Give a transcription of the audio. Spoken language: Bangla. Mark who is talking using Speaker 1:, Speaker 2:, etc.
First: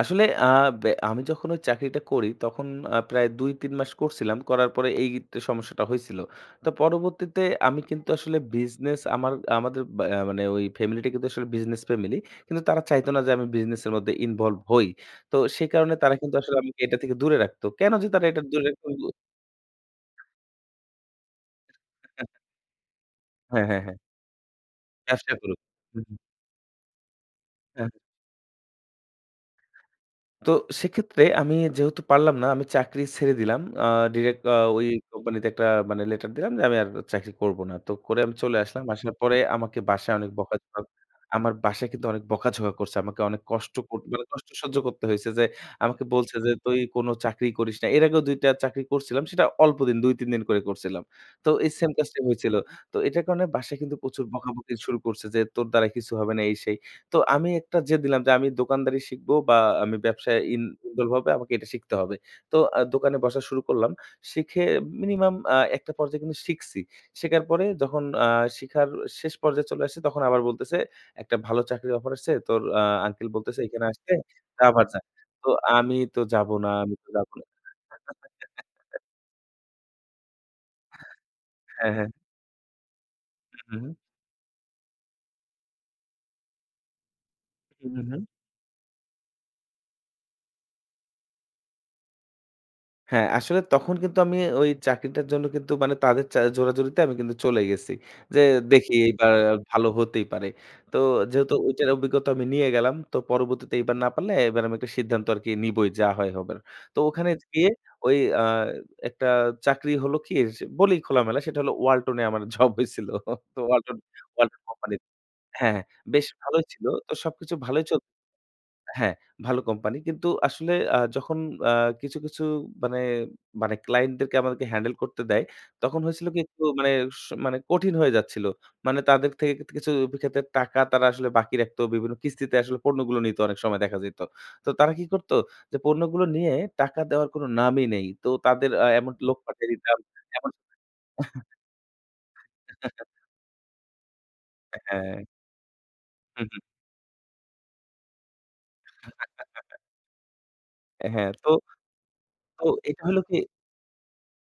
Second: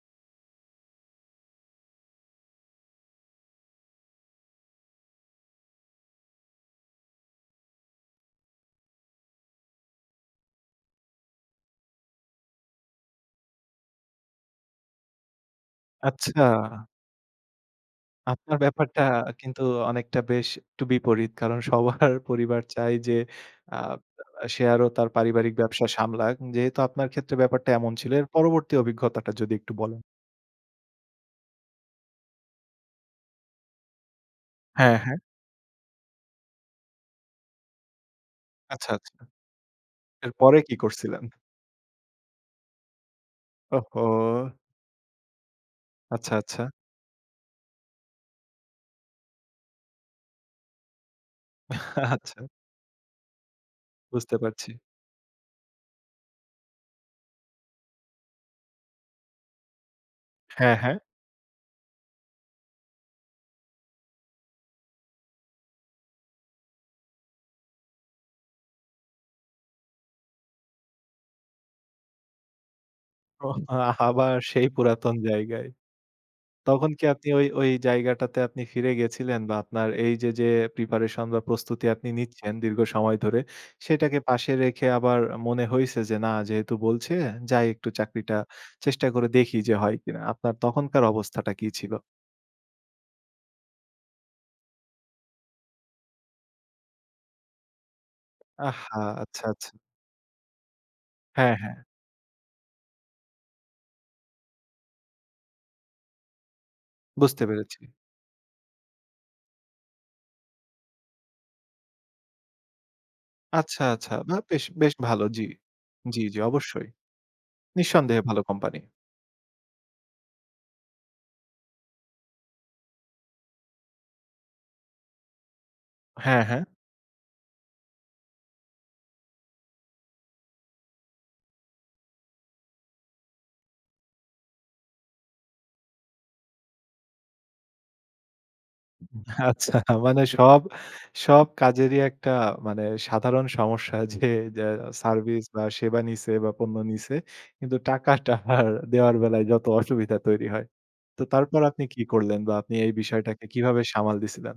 Speaker 1: আসলে আ বে আমি যখন ওই চাকরিটা করি তখন আ প্রায় ২-৩ মাস করছিলাম। করার পরে এই সমস্যাটা হইছিল। তো পরবর্তীতে আমি কিন্তু আসলে বিজনেস আমার আমাদের অ্যা মানে ওই ফ্যামিলি টা কিন্তু আসলে বিজনেস ফ্যামিলি। কিন্তু তারা চাইত না যে আমি বিজনেস এর মধ্যে ইনভলভ হই। তো সে কারণে তারা কিন্তু আসলে আমাকে
Speaker 2: আচ্ছা।
Speaker 1: এটা থেকে দূরে রাখত। কেনো যে তারা এটা
Speaker 2: আপনার
Speaker 1: দূরে রাখত
Speaker 2: ব্যাপারটা
Speaker 1: বু
Speaker 2: কিন্তু অনেকটা বেশ একটু বিপরীত। কারণ সবার পরিবার চায় যে
Speaker 1: হ্যাঁ,
Speaker 2: আ
Speaker 1: হ্যাঁ, হ্যাঁ।
Speaker 2: সে আরো তার
Speaker 1: ব্যবসা
Speaker 2: পারিবারিক
Speaker 1: করুক।
Speaker 2: ব্যবসা
Speaker 1: হু, হু।
Speaker 2: সামলাক। যেহেতু আপনার ক্ষেত্রে ব্যাপারটা
Speaker 1: হ্যাঁ।
Speaker 2: এমন ছিল, এর পরবর্তী অভিজ্ঞতাটা যদি একটু বলেন।
Speaker 1: তো সেক্ষেত্রে আমি যেহেতু পারলাম না আমি চাকরি ছেড়ে দিলাম। আ ডিইরেক্ট আ ওই
Speaker 2: হ্যাঁ, হ্যাঁ।
Speaker 1: কোম্পানিতে একট মানে একটা লেটার দিলাম যে, "আমি আর চাকরি করব না।" তো করে আমি চলে আসলাম।
Speaker 2: আচ্ছা,
Speaker 1: আসার
Speaker 2: আচ্ছা।
Speaker 1: পরে আমাকে বাসায় অনেক
Speaker 2: এর
Speaker 1: বকা
Speaker 2: পরে
Speaker 1: ঝ
Speaker 2: কি করছিলেন?
Speaker 1: আমার বাসায় কিন্তু অনেক বকা-ঝকা করছে। আমাকে অনেক কষ্ট কো মানে কষ্ট
Speaker 2: ওহো!
Speaker 1: সহ্য করতে হইছে যে, আমাকে
Speaker 2: আচ্ছা,
Speaker 1: বলছে যে,
Speaker 2: আচ্ছা।
Speaker 1: "তুই কোনো চাকরিই করিস না।" এর আগেও ২ টা চাকরি করছিলাম। সেটা অল্পদিন ২-৩ দিন করে করছিলাম। তো এই সেইম কাজটাই
Speaker 2: আচ্ছা।
Speaker 1: হয়েছিল। তো এটা কারণে বাসায় কিন্তু প্রচুর
Speaker 2: বুঝতে পারছি।
Speaker 1: বকাবকি শুরু করছে। যে তোর দ্বারা কিছু হবে না এই সেই। তো আমি একটা জেদ নিলাম যে আমি দোকানদারি শিখবো বা আমি ব্যবসায় ইন
Speaker 2: হ্যাঁ, হ্যাঁ।
Speaker 1: ইনভ্লব হবে আমাকে এটা শিখতে হবে। তো আ দোকানে বসা শুরু করলাম। শিখে মিনিমাম আ একটা পর্যায়ে কিন্তু শিখছি। শিখার পরে যখন আ শিখার শেষ পর্যায়ে চলে আসছে তখন আবার বলতেছে একটা ভালো চাকরির অফার আসছে। তোর আ আঙ্কেল
Speaker 2: ওহো!
Speaker 1: বলতেছে এখানে আসতে
Speaker 2: আবার
Speaker 1: তা
Speaker 2: সেই
Speaker 1: আবার যা।
Speaker 2: পুরাতন
Speaker 1: তো
Speaker 2: জায়গায়।
Speaker 1: আমি তো যাবো না,
Speaker 2: তখন
Speaker 1: আমি
Speaker 2: কি
Speaker 1: তো যাব
Speaker 2: আপনি
Speaker 1: না
Speaker 2: ওই ওই জায়গাটাতে আপনি ফিরে গেছিলেন বা আপনার এই যে, যে প্রিপারেশন বা প্রস্তুতি
Speaker 1: হ্যাঁ,
Speaker 2: আপনি
Speaker 1: হ্যাঁ।
Speaker 2: নিচ্ছেন দীর্ঘ সময় ধরে,
Speaker 1: হু, হু, হুম।
Speaker 2: সেটাকে পাশে রেখে আবার মনে হইছে যে না যেহেতু বলছে যাই
Speaker 1: হু,
Speaker 2: একটু
Speaker 1: হু, হুম।
Speaker 2: চাকরিটা চেষ্টা করে দেখি যে হয় কিনা? আপনার তখনকার অবস্থাটা কি ছিল?
Speaker 1: হ্যাঁ, আসলে তখন কিন্তু আমি ওই চাকরিটার জন্য কিন্তু মানে তাদের চা জোরাজুরিতে আমি কিন্তু চলে গেছি। যে দেখি
Speaker 2: আহা!
Speaker 1: এইবার
Speaker 2: আচ্ছা, আচ্ছা।
Speaker 1: ভালো হতেই পারে। তো যেহেতু
Speaker 2: হ্যাঁ, হ্যাঁ।
Speaker 1: ওইটার টা অভিজ্ঞতা আমি নিয়ে গেলাম। তো পরবর্তীতে এবার না পারলে এবার আমি একটা সিদ্ধান্ত আরকি নিবোই যা হয় হবার। তো ওখানে
Speaker 2: বুঝতে
Speaker 1: গিয়ে
Speaker 2: পেরেছি।
Speaker 1: ওই আ একটা চাকরি হলো কি, যে বলিই খোলামেলা সেটা হলো ওয়ালটনে আমার জব হয়েছিল। তো
Speaker 2: আচ্ছা,
Speaker 1: ওয়ালটন
Speaker 2: আচ্ছা। বাহ!
Speaker 1: ওয়ালটন,
Speaker 2: বেশ বেশ,
Speaker 1: কোম্পানিত
Speaker 2: ভালো, জি,
Speaker 1: হ্যাঁ
Speaker 2: জি,
Speaker 1: বেশ
Speaker 2: জি,
Speaker 1: ভালোই ছিল।
Speaker 2: অবশ্যই।
Speaker 1: তো সবকিছু ভালোই চল
Speaker 2: নিঃসন্দেহে ভালো কোম্পানি।
Speaker 1: হ্যাঁ, ভালো কোম্পানি কিন্তু আসলে আ যখন আ কিছু, কিছু মানে মানে ক্লায়েন্টদেরকে আমাদেরকে হ্যান্ডেল করতে দেয়, তখন হয়েছিল কি
Speaker 2: হ্যাঁ,
Speaker 1: একটু
Speaker 2: হ্যাঁ।
Speaker 1: মানে স মানে কঠিন হয়ে যাচ্ছিল। মানে তাদের থেক থেকে কিছু ক্ষেত্রে টাকা তারা আসলে বাকি রাখতো। বিভিন্ন কিস্তিতে আসলে পণ্যগুলো নিত অনেক সময় দেখা যাইত। তো তারা কি করতো যে পণ্যগুলো নিয়ে টাকা দেওয়ার কোনো নামই নেই। তো তাদের অ্যা এমনকি লোক পাঠিয়ে
Speaker 2: আচ্ছা
Speaker 1: দিতাম।
Speaker 2: মানে
Speaker 1: এমন
Speaker 2: সব সব কাজে যে একটা মানে সাধারণ সমস্যা যে যা
Speaker 1: আ হ্যাঁ।
Speaker 2: সার্ভিস বা সেবা নিছে
Speaker 1: হু,
Speaker 2: বা
Speaker 1: হু।
Speaker 2: পণ্য নিছে। কিন্তু টাকাটা দেওয়ার বেলায় যত অসুবিধা তৈরি হয়।
Speaker 1: অ্যা
Speaker 2: তো
Speaker 1: হ্যাঁ, তো
Speaker 2: তারপর আপনি কি করলেন বা
Speaker 1: তো
Speaker 2: আপনি এই
Speaker 1: এটা হল কি
Speaker 2: বিষয়টাকে কিভাবে সামাল দিয়েছিলেন?